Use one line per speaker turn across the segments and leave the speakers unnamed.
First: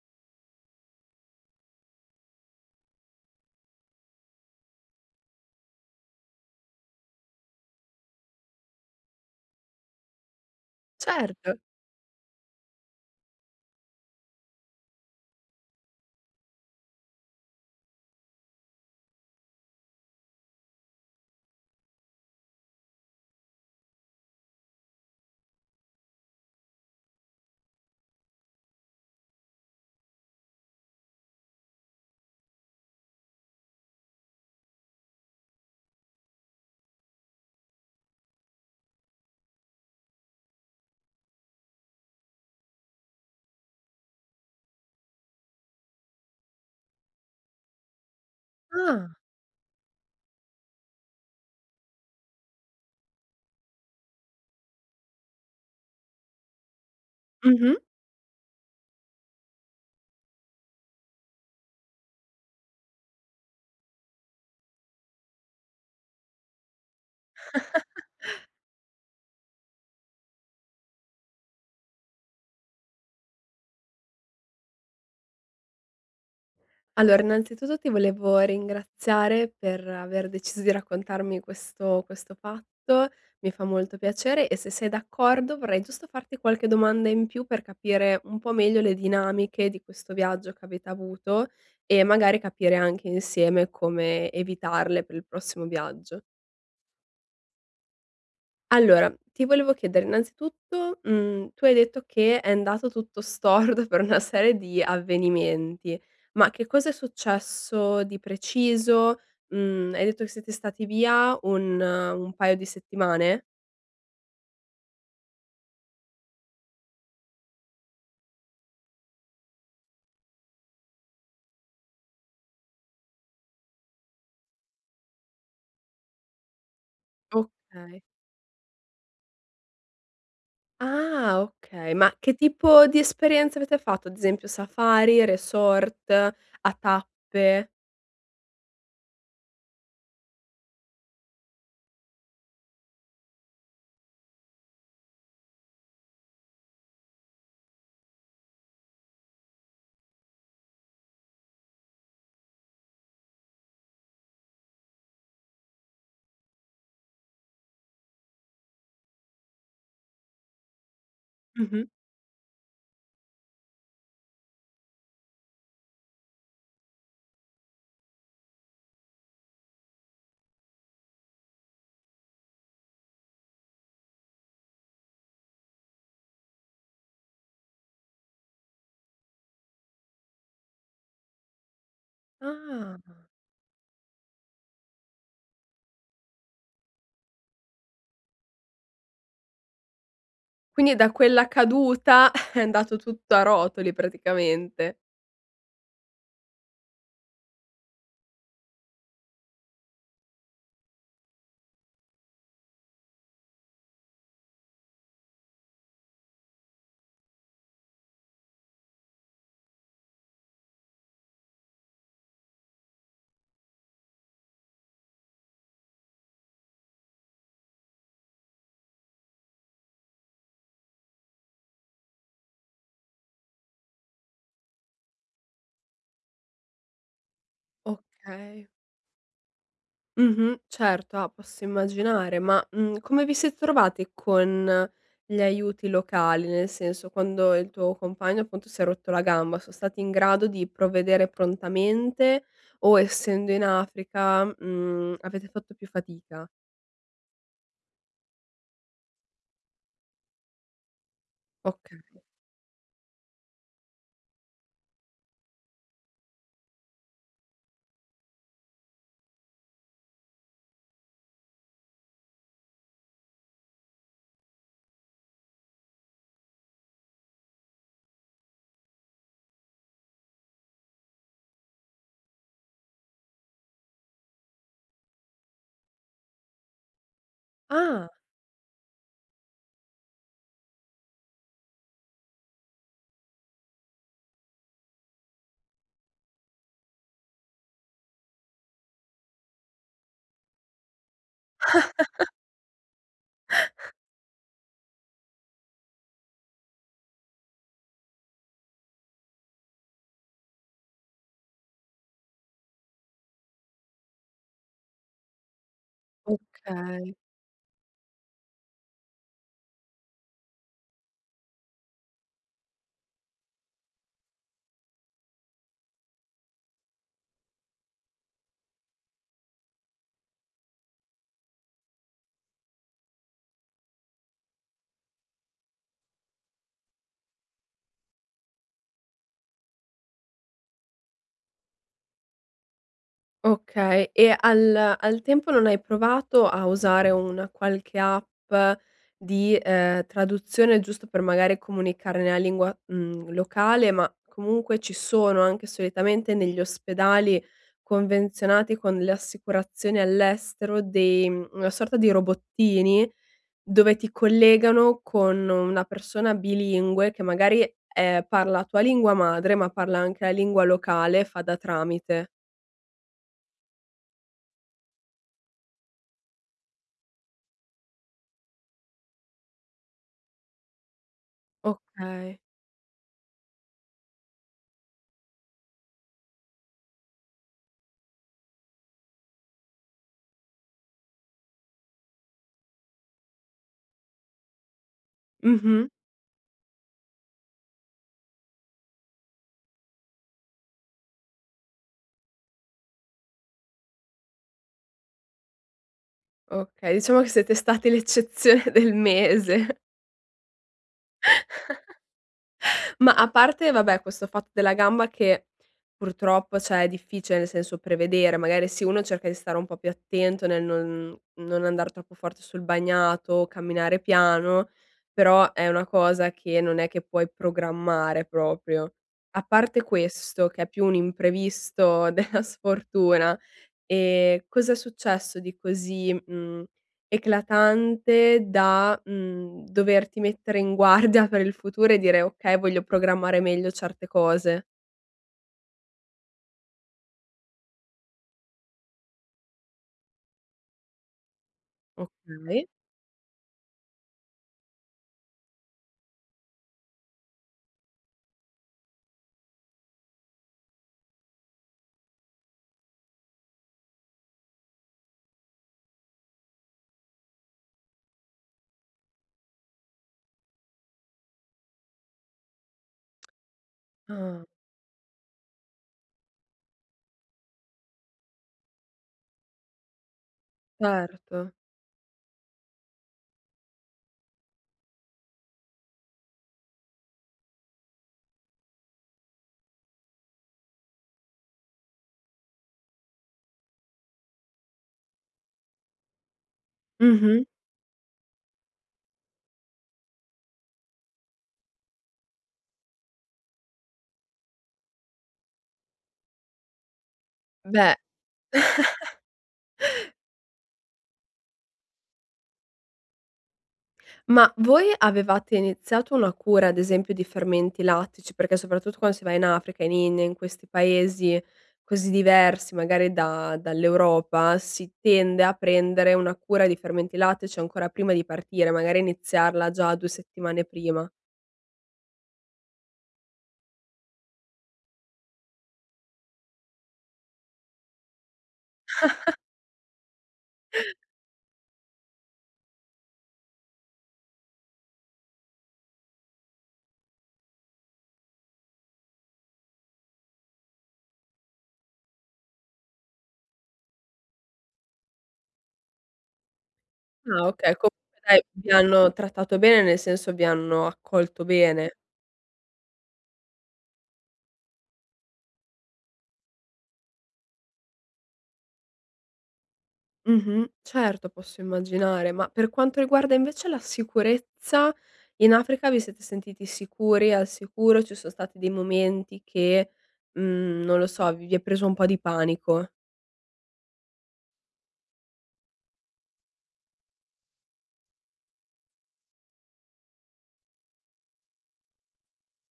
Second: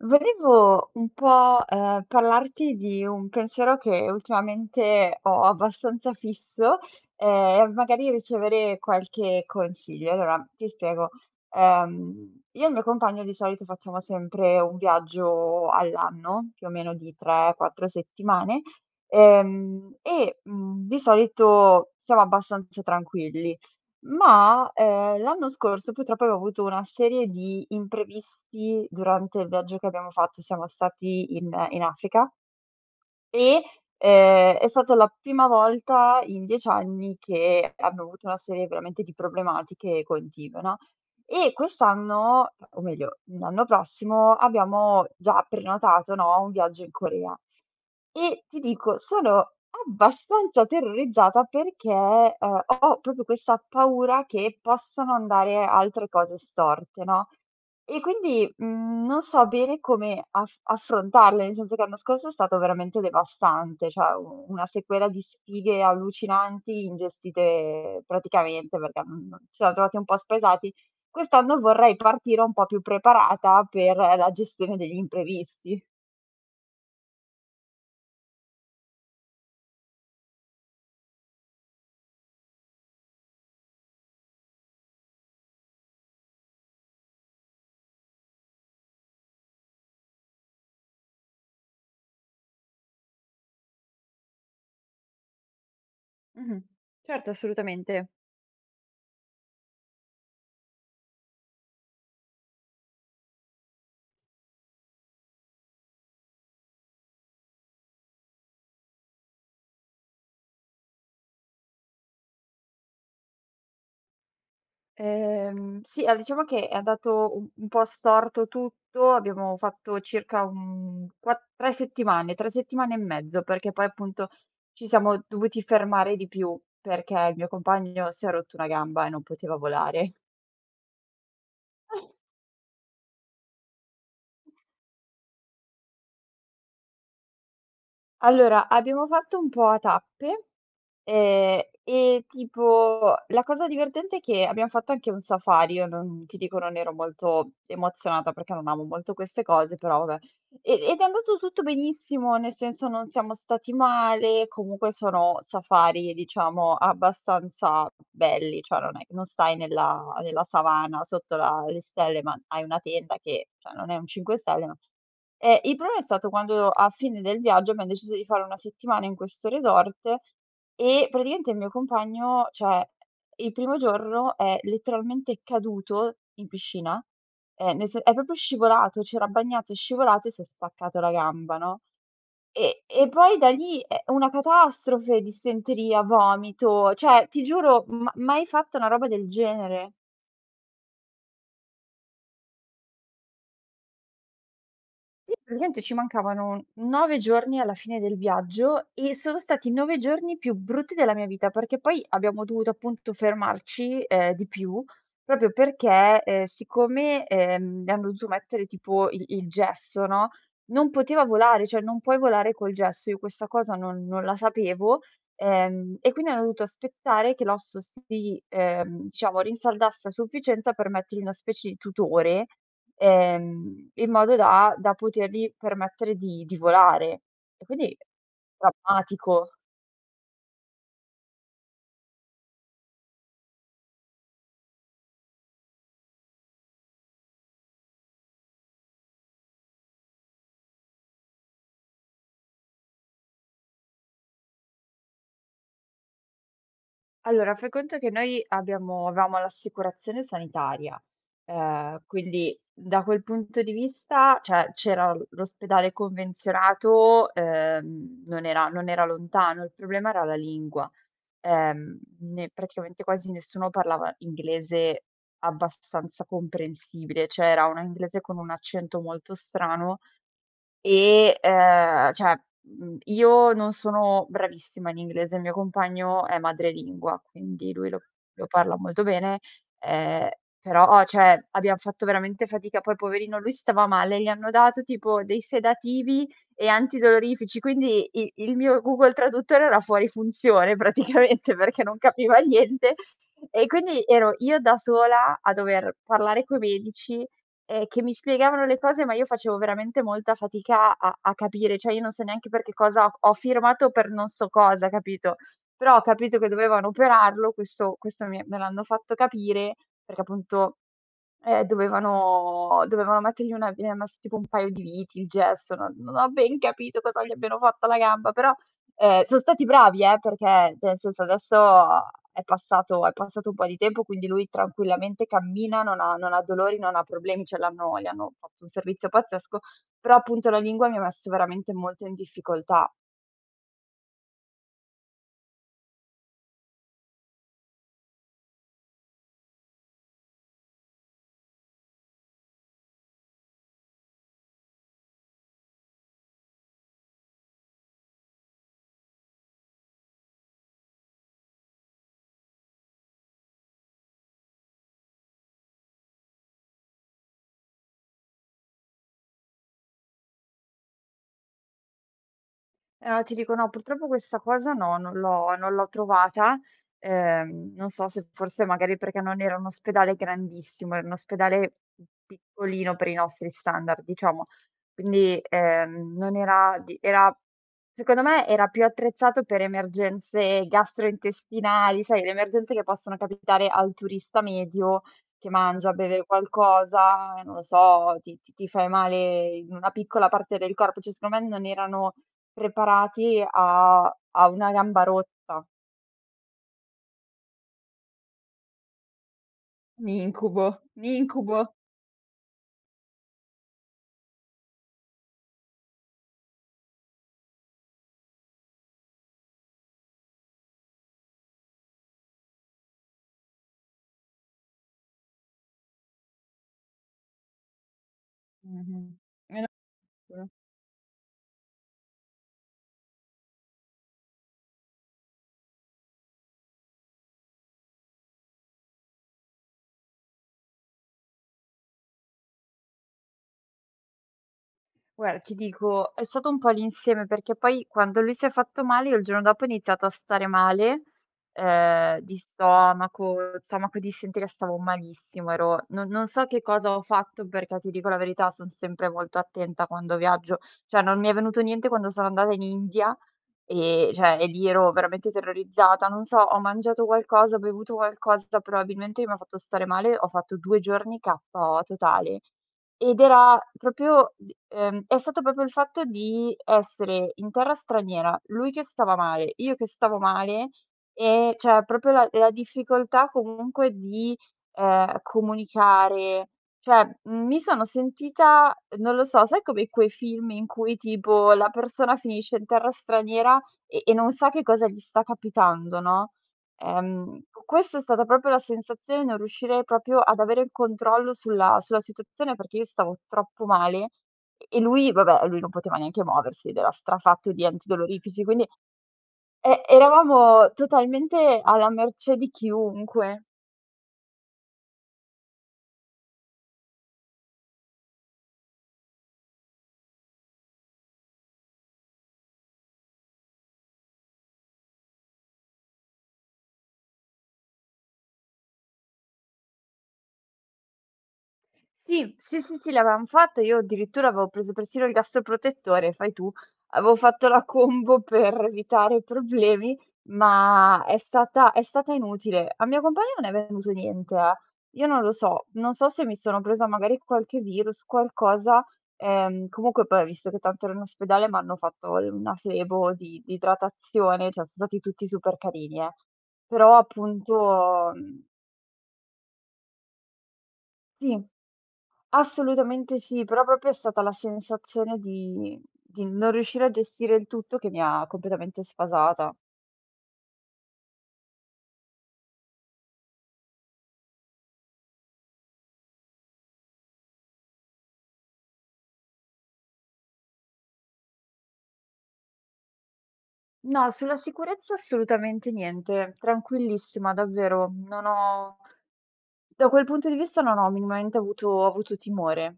Volevo un po' ehm, parlarti di un pensiero che ultimamente ho abbastanza fisso, ehm, e magari ricevere qualche consiglio. Allora ti spiego.
Certo.
Ehm, io e il mio compagno, di solito, facciamo sempre un viaggio all'anno, più o meno di tre quattro settimane. Ehm, e, mhmm, di solito siamo abbastanza tranquilli. Ma, ehm, l'anno scorso, purtroppo, ho avuto una serie di imprevisti durante il viaggio che abbiamo fatto, siamo stati in in Africa e, ehm, è stata la prima volta in 10 anni che abbiamo avuto una serie veramente di problematiche continue no. E, quest'anno, o meglio, l'anno prossimo, abbiamo già prenotato no, un viaggio in Corea. E ti dico:
Ah.
sono abbastanza terrorizzata perché, ehm, ho proprio questa paura che possano andare altre cose storte, no.
Mh-mh.
E quindi, mhmm, non so bene come aff affrontarle. Nel senso che l'anno scorso è stato veramente devastante. Cioè una sequela di sfighe allucinanti, ingestite praticamente, mhmm, perché ci siamo trovati un po' spaesati. Quest'anno vorrei partire un po' più preparata per la gestione degli imprevisti.
Allora, innanzitutto, ti volevo ringraziare per aver deciso di raccontarmi questo questo fatto. Mi fa molto piacere e, se sei d'accordo, vorrei giusto farti qualche domanda in più per capire un po' meglio le dinamiche di questo viaggio che avete avuto e magari capire anche insieme come evitarle per il prossimo viaggio.
Mh-mh. Certo, assolutamente.
Allora, ti volevo chiedere, innanzitutto, mhmm, tu hai detto che è andato tutto storto per una serie di avvenimenti, ma che cosa è successo di preciso? Mhmm, hai detto che siete stati via un un paio di settimane?
Ehm sì, allora, diciamo che è andato un po' storto tutto. Abbiamo fatto circa, mhmm, quat 3 settimane, 3 settimane e mezzo, perché poi, appunto, ci siamo dovuti fermare di più, perché il mio
Okay.
compagno si è rotto una gamba e non poteva volare.
Ah, okay. Ma che tipo di esperienze avete fatto? Ad esempio Safari, resort, a tappe?
Allora, abbiamo fatto un po' a tappe, ehm, e tipo la cosa divertente è che abbiamo fatto anche un safari. Io non ti dico, non ero molto emozionata perché non amo molto queste cose, però vabbè. E ed è andato tutto benissimo, nel senso non siamo stati male, comunque sono safari, diciamo, abbastanza belli. Cioè non è non stai nella nella savana sotto la le
Mh-mh.
stelle, ma hai una tenda che, cioè, non è un 5 stelle, ma eh, il problema è stato quando, a fine del viaggio, abbiamo deciso di fare una settimana in questo resort e praticamente il mio compagno cioè, eh, il primo giorno è letteralmente caduto in piscina. Ehm, nel se è proprio scivolato. C'era bagnato, è scivolato e si è spaccato la gamba, no. E e
Ah.
poi da lì, eh, una catastrofe, dissenteria, vomito. Cioè ti giuro, ma mai fatta una roba del genere.
Quindi da quella caduta è andato tutto a rotoli praticamente.
Sì, praticamente ci mancavano 9 giorni alla fine del viaggio e sono stati i 9 giorni più brutti della mia vita, perché poi abbiamo dovuto appunto fermarci, uhm, di più, proprio perché, ehm, siccome, ehm, mi hanno dovuto mettere tipo il il gesso, no, non poteva volare, cioè non puoi volare col gesso e io questa cosa non non la sapevo, ehm, e quindi hanno dovuto aspettare che l'osso si, ehm, diciamo rinsaldasse a sufficienza per mettergli una specie di tutore, ehm, in modo da da potergli permettere di di volare e quindi
Okay.
drammatico.
Mh-mh, certo, ah, posso immaginare, ma, mhmm, come vi siete trovati con gli aiuti locali, nel senso, quando il tuo compagno appunto si è rotto la gamba so stati in grado di provvedere prontamente o essendo in Africa, mhmm, avete fatto più fatica?
Allora, fai conto che noi abbiamo avevamo l'assicurazione sanitaria, ehm,
Okay.
quindi da quel punto di vista, cioè c'era l l'ospedale convenzionato, ehm, non era non era lontano. Il problema era la lingua. Ehm, ne praticamente quasi nessuno parlava inglese abbastanza comprensibile. Cioè, era una inglese con un accento molto strano e, ehm, cioè, mhmm, io non sono bravissima in inglese. Il mio compagno è madrelingua, quindi lui lo
Ah.
lo parla molto bene, ehm, però ho cioè, abbiam fatto veramente fatica, poi poverino lui stava male, gli hanno dato tipo dei sedativi e antidolorifici quindi i il mio Google traduttore era fuori funzione praticamente perché non capiva niente, e quindi ero io da sola a dover parlare coi medici, ehm, che mi spiegavano le cose ma io facevo veramente molta fatica a a capire, cioè io non so neanche per che cosa ho firmato per non so cosa hai capito? Però ho capito che dovevano
Okay.
operarlo, questo questo mi me l'hanno fatto capire perché appunto, ehm, dovevano dovevano mettergli una gli han messo tipo un paio di viti, il gesso, no non ho ben capito cosa gli abbiano fatto alla gamba, però, uhm, son stati bravi, eh, perché cioè, nel senso adesso è passato è passato un po' di tempo, quindi lui tranquillamente cammina, non ha non ha dolori, non ha problemi, cioè, l'hanno gli hanno fatto un servizio pazzesco, però appunto la lingua mi ha messo veramente molto in difficoltà.
Okay, e al al tempo non hai provato a usare una qualche app di, uhm, traduzione giusto per magari comunicare nella lingua, mhmm, locale, ma comunque ci sono anche solitamente negli ospedali convenzionati con le assicurazioni all'estero dei una sorta di robottini dove ti collegano con una persona bilingue che magari, ehm, parla tua lingua madre ma parla anche la lingua locale e fa da tramite.
Ehm, ti dico no, purtroppo questa cosa no, non l'ho non l'ho trovata, ehm, non so se forse magari non era un ospedale grandissimo, era un ospedale p
Okay.
piccolino per i nostri standard diciamo quindi, ehm, non era di era secondo me era più attrezzato per emergenze gastrointestinali, sai, le emergenze che possono capitare al turista medio che
Mh-mh.
mangia, beve qualcosa, non lo so, ti ti ti fai male in una piccola parte del corpo, cioè secondo me non erano preparati a a una gamba rotta.
Okay, diciamo che siete stati l'eccezione del mese.
Un incubo, n incubo.
Ma a parte vabbè, questo fatto della gamba che purtroppo, cioè è difficile, nel senso, prevedere magari se uno cerca di stare un po' più attento nel non non andar troppo forte sul bagnato o camminare piano però è una cosa che non è che puoi programmare proprio.
Mh-mh.
A parte questo
[unintelligible]
che è più un imprevisto della sfortuna, ehm, cos'è successo di così, mhmm, eclatante da, mhmm, doverti mettere in guardia per il futuro e dire: "Okay, voglio programmare meglio certe cose."
Guarda, ti dico è stato un po' l'insieme, perché poi quando lui si è fatto male, io il giorno dopo ho iniziato a stare male, uhm, di
Okay.
stomaco, stomaco e dissenteria, stavo malissimo, ero non non so che cosa ho fatto perché, ti dico la verità, son sempre molto attenta quando viaggio, cioè non mi è venuto niente quando sono andata in India, ehm, cioè e lì ero veramente terrorizzata. Non so, ho mangiato qualcosa, ho bevuto qualcosa, probabilmente che mi ha fatto stare male. Ho fatto 2 giorni KO totale. Ed era proprio
Ah.
d ehm, è stato proprio il fatto di essere in terra straniera, lui che stava male, io che stavo male,
Certo.
e cioè proprio la la difficoltà comunque di, uhm, comunicare, cioè m mi sono sentita, non lo so, sai come quei film in cui tipo la persona finisce in terra straniera e e non sa che cosa gli sta capitando, no, ehm,
Mh-mh.
questa è stata proprio la sensazione di non riuscire proprio ad avere il controllo sulla sulla situazione, perché io stavo troppo male e e lui va beh, e lui non poteva neanche muoversi ed era strafatto di
Beh.
antidolorifici. Quindi, e eravamo totalmente alla mercé di chiunque.
Ma voi avevate iniziato una cura, ad esempio di fermenti lattici, perché soprattutto quando si va in Africa, in India in questi paesi così diversi magari da dall'Europa si tende a prendere una cura di fermenti lattici ancora prima di partire, magari iniziarla già 2 settimane prima.
Sì, sì, sì, sì, l'avevam fatto. Io addirittura avevo preso persino il gastroprotettore, fai tu. Avevo fatto la combo per evitare i problemi, ma è stata è stata inutile. Al mio compagno non è venuto niente, eh. Io non lo so, non so se mi sono presa magari qualche virus, qualcosa, ehm, comunque, poi ho visto che tanto ero in ospedale, m'hanno fatto l una flebo di di idratazione, cioè son stati tutti super carini, eh. Però
Ah, okay,
appunto,
comunque dai
mhmm
vi hanno trattato bene, nel senso vi hanno
Sì.
accolto bene.
Assolutamente sì, però proprio è stata la sensazione di di non riuscire a gestire il tutto che mi ha completamente sfasata.
Mh-mh, certo posso immaginare, ma per quanto riguarda invece la sicurezza, in Africa vi siete sentiti sicuri? Al sicuro? Ci son stati dei momenti che, mhmm, non lo so, v vi è preso un po' di panico?
No, sulla sicurezza assolutamente niente. Tranquillissima davvero, non ho da quel punto di vista non ho minimamente avuto avuto timore.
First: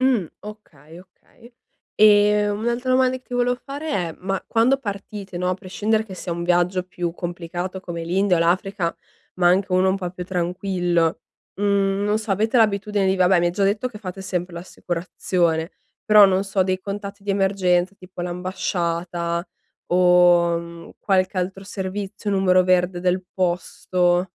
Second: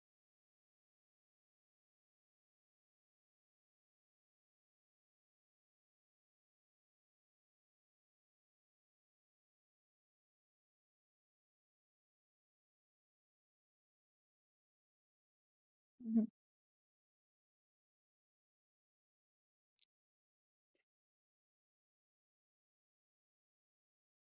Mh, okay, okay e un'altra domanda che ti volevo fare è: ma quando partite no, a prescindere che sia un viaggio più complicato come l'India o l'Africa, ma anche uno un po' più tranquillo, mhmm, non so avete l'abitudine di vabbè mi hai già detto che fate sempre l'assicurazione, però
Mh-mh.
non so dei contatti di emergenza, tipo l'ambasciata o, mhmm, qualche altro servizio, numero verde del posto?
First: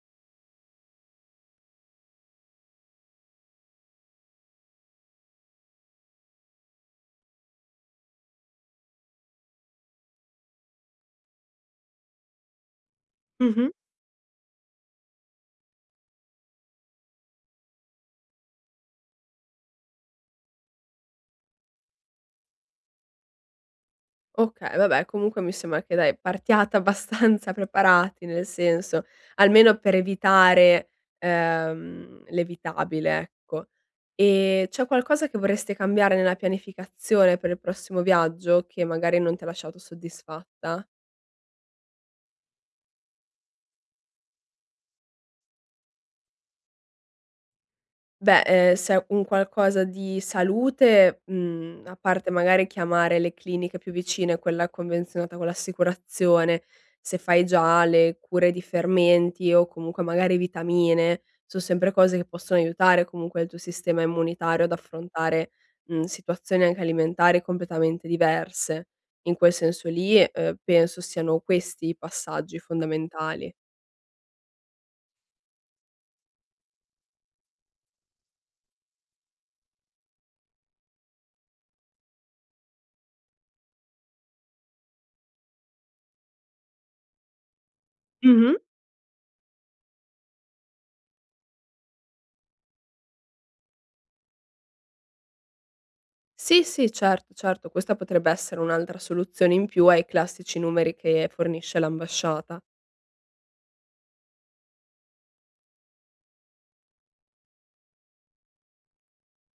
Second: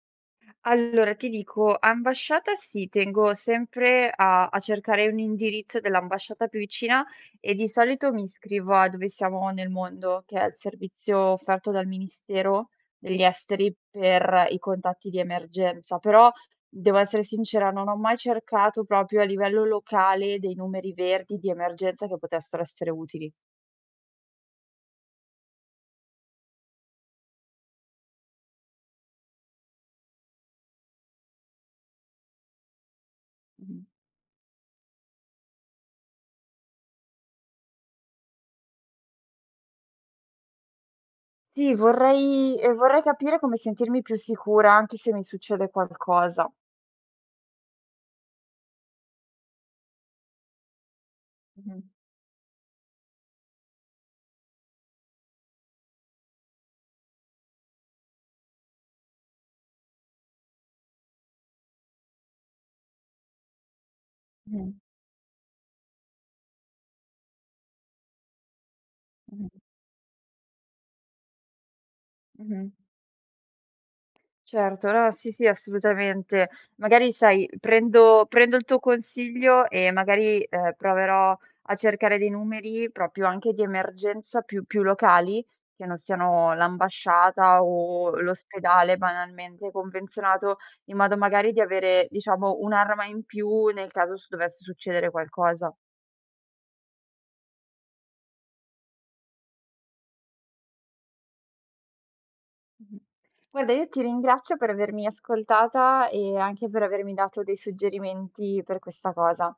Allora, ti dico, ambasciata sì tengo sempre a a cercare un indirizzo dell'ambasciata più vicina e, di solito, mi iscrivo a Dove siamo nel mondo, che è il servizio offerto dal Ministero degli
Mh-mh.
Esteri per i contatti di emergenza. Però, devo essere sincera, non ho mai cercato proprio a livello locale dei numeri verdi di emergenza che potessero essere utili.
Okay, vabbè comunque mi sembra che dai, partiate abbastanza preparati nel senso, almeno per evitare, ehm, l'evitabile ecco.
Mh-mh.
Ehm, c'è qualcosa che vorreste cambiare nella pianificazione per il prossimo viaggio che magari non ti ha lasciato soddisfatta?
Sì, vorrei ehm, vorrei capire come sentirmi più sicura anche se mi succede qualcosa.
Beh, ehm, se è un qualcosa di salute, mhmm,
Mh-mh.
a parte magari chiamare le cliniche più vicine, quella convenzionata con l'assicurazione, se fai già le cure di fermenti o comunque magari vitamine, son sempre cose che possono aiutare comunque il tuo sistema immunitario ad
Mh.
affrontare, mhmm, situazioni anche alimentari completamente diverse. In quel
Mh-mh.
senso lì, uhm, penso siano questi i passaggi
Mh-mh.
fondamentali.
Certo, no, sì, sì, assolutamente. Magari sai prendo prendo il tuo consiglio e magari, uhm, proverò a cercare dei numeri proprio anche di emergenza più più locali, che non siano l'ambasciata o
Mh-mh.
l'ospedale banalmente convenzionato, in modo magari di avere diciamo un'arma in più nel caso ci dovesse succedere qualcosa.
Sì, sì, certo, certo, questa potrebbe essere un'altra soluzione in più ai classici numeri che fornisce l'ambasciata.
Mh-mh. Guarda io ti ringrazio per avermi ascoltata e anche per avermi dato dei suggerimenti per questa cosa.